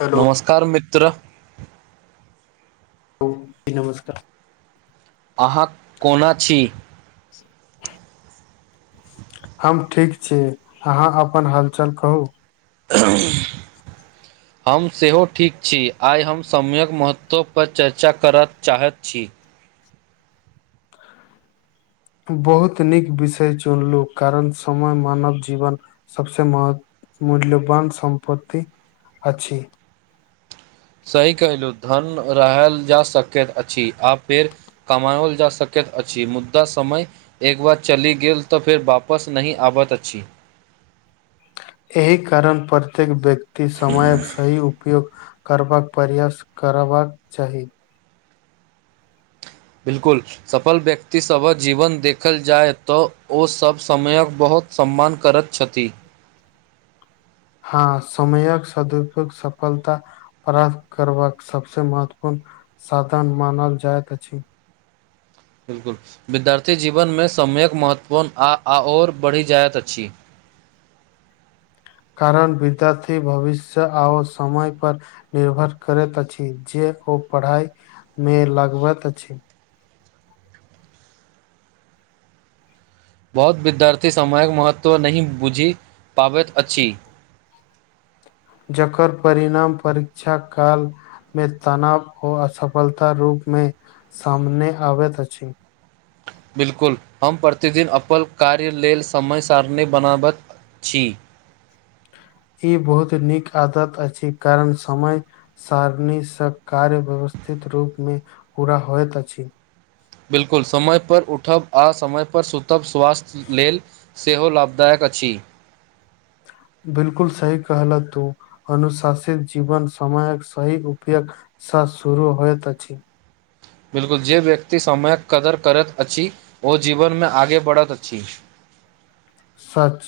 hello नमस्कार मित्र ह जी नमस्कार अहाँ कोना छी हम ठीक छी अहाँ अपन हालचल कहू [inaudible] [inaudible] हम सेहो ठीक छी आइ हम समयक महत्वपर चर्चा करय चाहैत छी बहुत नीक विषय चुनलू कारण समय मानव जीवन सभसँ महत्व मूल्यवान सम्पत्ति अछि सही कहहिलहु धन रहल जा सकैत अछि आ फेड़ कमाओल जा सकैत अछि मुदा समय एक बार चलि गेल तऽ फेर वापस नहि आबैत अछि ऐहि कारण प्रत्येक व्यक्ति समयक सही उपयोग कर करबाक प्रयस करबाक चाही बिल्कुल सफल व्यक्ति सभक जीवन देखल जाय तऽ ओ सभ समयक बहुत बहुत सम्मान करैत छथि [inaudible] हँ समयक सदुपयोग सफलता प्राप्त करबक सबस महत्वपूर्ण साधन मानल जायइत अछि अछि बिलकुल विद्यार्थी जीवन मे समयक महत्वपूर्ण आ आ ओर बढ़ी जायत अच्छी [inaudible] कारण विद्यार्थी भविष्य आओ समय पर निर्भर करैत अछि जे ओ पढ़ाइ मे लगबेत अछि बहुत विद्यार्थी समयक महत्व नहि बुझि पाबैत अछि [inaudible] जकर परिणाम परीक्षा काल मे तनाव आ असफलता रूप मे सामने आबैत अछि बिलकुल हम प्रतिदिन अपन कार्य लेल समय सारणी बनाबैत छी [inaudible] ई बहुत नीक आदत अछि कारण समय सारणीसँ कार्य ववथा उथित रूपमे पूरा होइत अछि बिलकुल समय पर उठब आ समय पर सुतब स्वास्थ्य लेल सेहो लाभदायक छी [inaudible] बिलकुल सहि कहल तू अनुशासित जीवन समयक सही उपयोग स शुरू होत छी बिल्कुल जे व्यक्ति समयक कदर करैत अछि ओ जीवन में आगे बढ़ैत अछि सच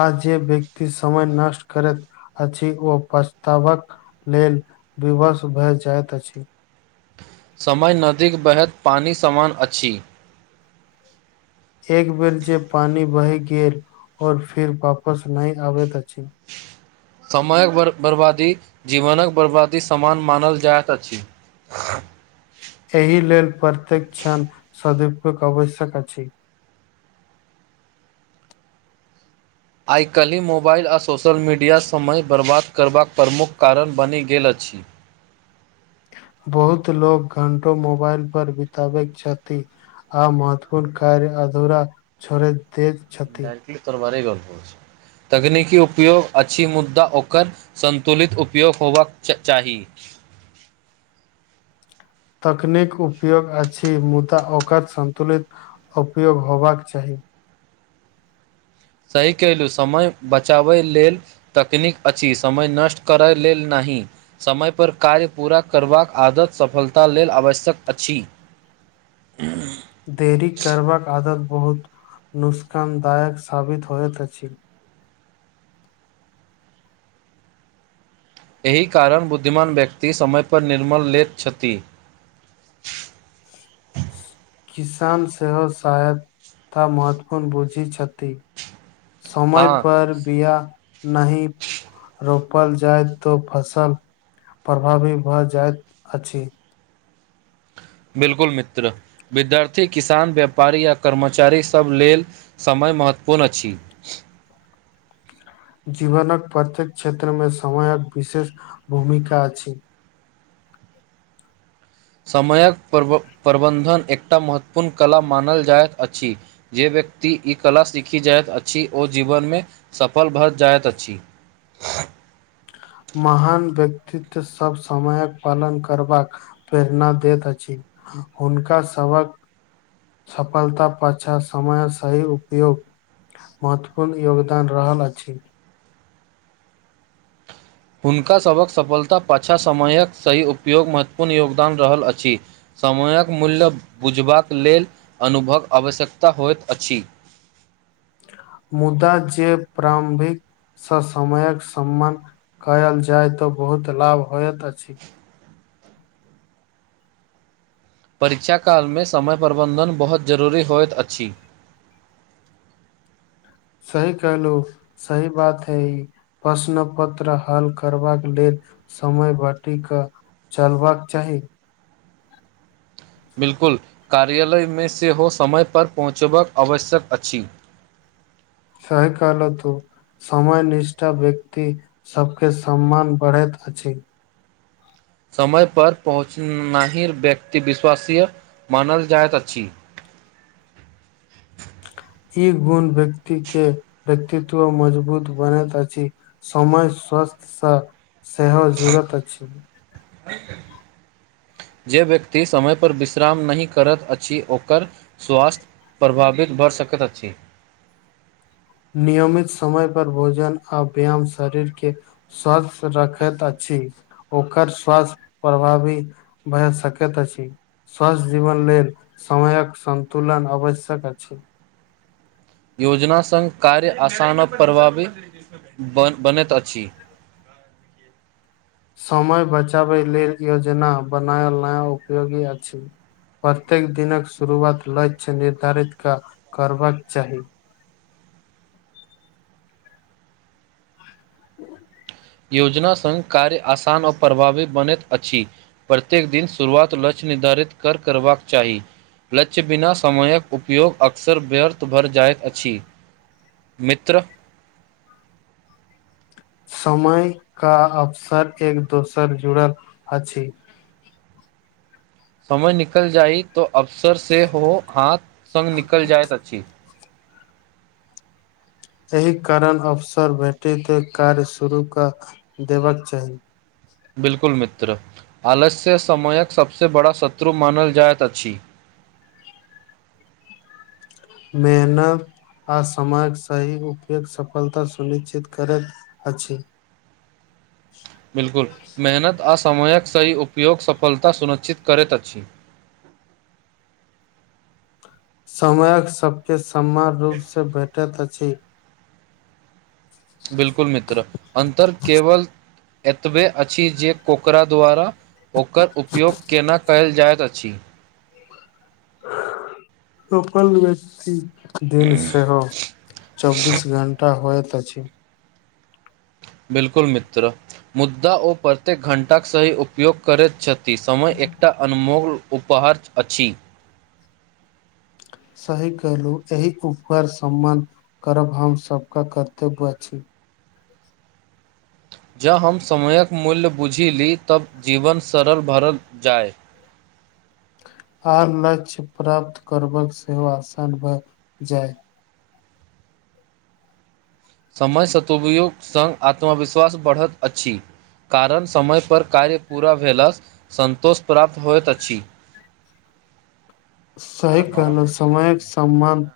आ जे व्यक्ति समय नष्ट करैत अछि ओ पछतावक लेल विवश भए जाइत अछि समय नदीक बहैत पानि सामान अछि एक बेर जे पानि बहि गेल और फिर वापस नहि आबे दछि समयक बर्बादी जीवनक बर्बादी समान मानल जाएत अछि [inaudible] सदीपके कवश्यका छी आइकाल्हि मोबाइल आ सोशल मीडिया समय बर्बाद करबाक प्रमुख कारण बनि गेल छी त बहुत लोक घण्टों मोबाइल पर बितबैत छथि आ महत्वपूर्ण कार्य अधूरा छोरय इड्टली तोर बारे गल्प छौ तकनीकी उपयोग अछि मुद्दा ओकर सन्तुलित उपयोग होयबाक चा चाही [inaudible] तकनीक उपयोग अछि मुदा ओकर सन्तुलित उपयोग होयबाक चाही सही कलहुँ समय बचाबय लेल तकनीक अछि समय नष्ट करय लेल नहि समय पर कार्य पूरा करबाक आदत सफलता लेल आवश्यक अछिं हुंम देरी करबाक आदत बहुत नुस्कानदायक साबित होत छल एहि कारण बुद्धिमान व्यक्ति समय पर निर्मल लेैत छथि [inaudible] किसान सेहो सहायता महत्वपूर्ण बुझी छथि समय हँ पर बिआ नाहि रोपल जाय तो फसल प्रभावी भऽ जाइत अछि बिलकुल मित्र विद्यार्थी किसान व्यापारी आ कर्मचारी सभ लेल समय महत्वपूर्ण अछि जीवनक प्रत्येक क्षेत्रमे समयक विशेष भूमिका अछि समयक प्रबंन्धन एकटा महत्वपूर्ण कला मानल जाइत अछि जे बे व्यक्ति ई कला सीखि जाइत अछि आ ओ जीवन मे सफल भऽ जाइत अछि [inaudible] महान व्यक्तित्व सभ समयक पालन करबाक प्रेरणा दैत अछि हुनका सबक सफलता पाछाँ समय सही उपयोग महत्वपूर्ण योगदान रहल अछि हुनकासभक सफलत पाछाँ समयक सही उपयोग महत्वपूर्ण योगदान रहल अछि समयक मूल्य बुझबाक लेल अनुभव आवश्यकता होइत अछिं मुदा जे प्रारम्भिक सँ समयक सम्मान कयल जाय तऽ बहुत लाभ होइत अछि परीक्षा कालमे समय प्रबन्धन बहुत जरूरी होइत अछि [inaudible] सही कहलो सही बात है ई प्रश्न पत्र हल करबाक लेल समय बाटी का चलबाक चाही बिल्कुल कार्यालय मे सेहो समयपर पहुँचबाक आवश्यक अछि सही कलह तू समय निष्ठा व्यक्ति सबके सम्मान बढ़ैत अछि समय पर पहुँचनाही व्यक्ति विश्वासीय मानल जाइत अछि ई गुण व्यक्ति के व्यक्तित्व मजबूत बनैत अछि समय स सेहो जुड़त अछि जे व्यक्ति समय पर विश्राम नहि करैत अछि ओकर स्वास्थ्य प्रभावित भऽ बढ़ सकत अछि [inaudible] नियमित समय पर भोजन आ व्यायाम शरीर के स्वस्थ रखैत अछि ठीक ओकर स्वास्थ प्रभावी भए सकैत अछि स्वस्थ जीवन लेल समयक सन्तुलन आवश्यक अछि योजना सङ्ग कार्य आसान प्रबाबी ब बनैत अछि [inaudible] समय बचाबै लेल योजना बनायल नया उपयोगी अछि प्रत्येक दिनक शुरुआत लक्ष्य निर्धारित क करबाक चाही [inaudible] योजना सङ्ग कार्य आसान आओर प्रभावी बनैत अछि प्रत्येक दिन शुरुआत लक्ष निर्धारित कर करबाक चाही लक्ष्य बिना समयक उपयोग अक्सर व्यर्थ भरि जाइत अछि मित्र [inaudible] समय का अवसर एक दोसर जुड़ल अछि समय निकल जाइ तो अवसर सेहो हाथ सङ्ग निकल जाय अछि एहि कारण अवसर भेटैत कार्य शुरू कऽ देबके चाही बिल्कुल मित्र आलस्य समयक सबसँ बड़ा शत्रु मानल जाइत अछि मे न आ समयक सही उपयग सफलता सुनिश्चित करैत अछि [inaudible] बिलकुल मेहनत आस समयक सही उपयोग सफलता सुनिश्चित करैत अछि समयक सबके समान रूपसँ भेटैत अछि बिलकुल मित्र अन्तर केवल एतबे अछि जे ओकरा द्वारा ओकर उपयोग केना कयल जाइत अछि सफल व्यक्ति दिन सेहो चौबीस घण्टा होइत अछि बिल्कुल मित्र मुद्दा ओ प्रत्येक घण्टाक सही उपयोग करैत छथि समय एकटा अनमोल उपहार अछि सही कहलू एहि उपकर सम्मान करब हम सबके कर्तव्य अछि जँ हम समयक मूल्य बूझि ली तब जीवन सरल भरल जाय [inaudible] आर लक्ष्य प्राप्त करबक सेहो आसान भऽ जाय समय सतुपयोग सङ्ग आत्मविश्वास बढ़ैत अछि कारण समयपर कार्य पूरा भेलासँ सन्तोष प्राप्त होइत अछि [inaudible] सही कहलहु समयक समबन्ध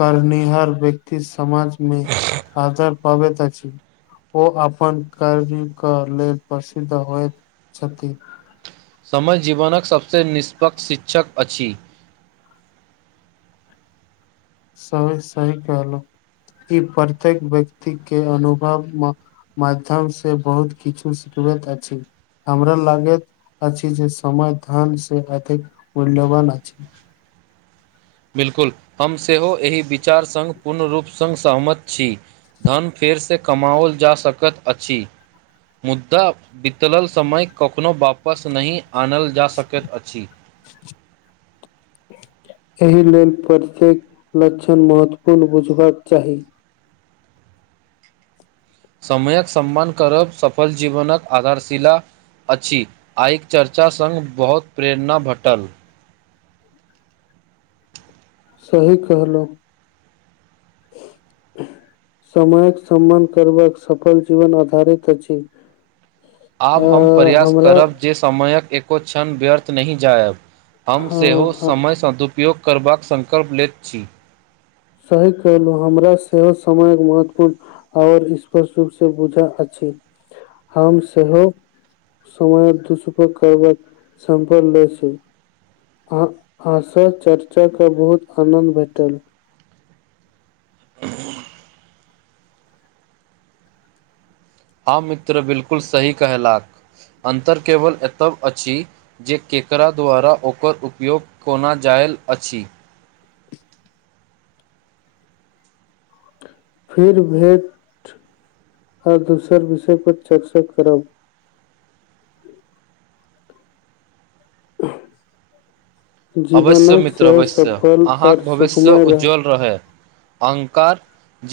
करनिहार व्यक्तिसँ समाज मे आदर पाबैत अछि ओ अपन कार के लेल प्रसिद्ध होइत छथि समय जीवनक सभसँ निष्पक्ष शिक्षक अछि सही सही कहलहु ई प्रत्येक व्यक्ति के अनुभव माध्यम से बहुत किछु सिख पूरक अछि हमरा लागैत अ छी जे समय धन से अधिक मूल्यवान अछि [inaudible] बिल्कुल हम सेहो एहि विचार सङ्ग पूर्ण रूप सङ् सहमत छी धन फेरसँ से कमाओल जा सकैत अछि मुद्दा बितलल समय कखनो वापस नहि आनल जा सकैत अछि एहि लेल प्रत्येक लक्षण महत्वपूर्ण बुझबाक चाही समयक सम्मान करब सफल जीवनकक आधारशिला अछि आइ चर्चा सङ्ग बहुत प्रेरणा भेटल सही कहलहुँ समयक सम्मान करबाक सफल जीवन आधारित अछि अ आब हम प्रयास हमरा करब जे समयक एको क्षण व्यर्थ नहि जायब हम हँ सेहो हँ समय सदुपयोग करबाक सङ्कल्प लैत छी सही कहलहुँ हमरा सेहो समयक महत्वपूर्ण आओर स्पष्ट रूपसँ बुझा अछि हम सेहो समय सदउपयोग करबाक समफल ले छै अ आशा चर्चाक बहुत आनन्द भेटल हुंम हँ मित्र बिलकुल सही कहेलाक अन्तर केवल एतब अछि जे केकरा द्वारा ओकर उपयोग कोना जाय भेल अछि फिर भेट आओर दोसर विषय पर चर्चा करब [inaudible] अवश्य जीवनक मित्र सेहो अवश्य सफल आओर अहाँके भविष्य सुखमय रहय उज्ज्वल रहै अहंकार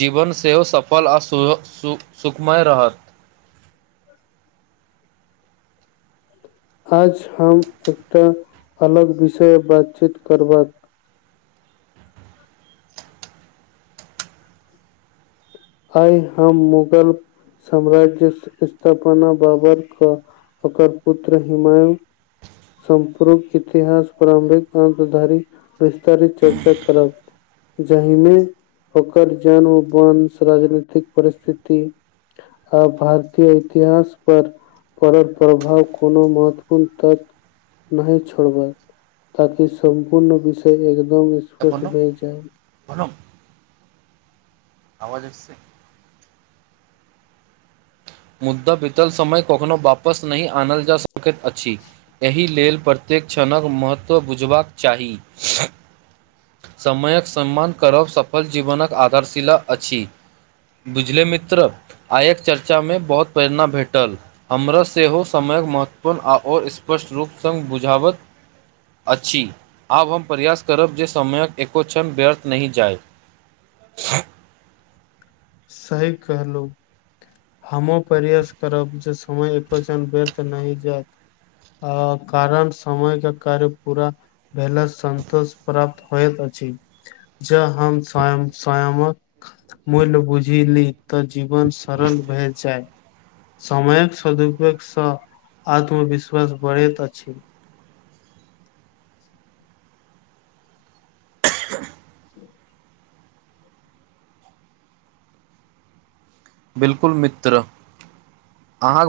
जीवन सेहो सफल आ सु सु सुखमय रहल [inaudible] आज हम एकटा अलग विषय बातचीत करबैय आइ हम मुगल साम्राज्य स्थापना बाबर क ओकर पुत्र हिमायु संपूर्क इतिहास प्रारम्भिक अत धारी विस्तारित चर्चा करब जाहिमे ओकर जन वंश राजनीतिक परिस्थिति आ भारतीय इतिहास पर परड़ल प्रभाव कोनो महत्वपूर्ण तत्व नहि छोड़बै ताकि सम्पूर्ण विषय एकदम स्पष्ट अपन भए जाय [inaudible] मुद्दा बीतल समय कखनो वापस नहि आनल जा सकैत अछि एहि लेल प्रतेक्षणक महत्त्व बुझबाक चाही समयक सम्मान करब सफल जीवनक आधारशिला अछि बुझले मित्र आयक चर्चा में बहुत प्रेरणा भेटल हमरा सेहो समयक महत्वपूर्ण आ आओर स्पष्ट रूप सँग बुझाबत अछि आब हम प्रयास करब जे समयक एको क्षण व्यर्थ नहि जाय [inaudible] सही कहलो हमो प्रयास करब जे समय एको झण बेर्थ नह जाइत अ कारण समय क कार्य पूरा भेल सन्तोष प्राप्त होयत अछि अछि ज हम स्वायं स्वयामक मूल्य बुझे जी ली तऽ जीवन सरल भए जाय समयक सदुपयोग सँ आत्मविश्वास बढ़ैत अछि [inaudible] बिल्कुल मित्र अहाँ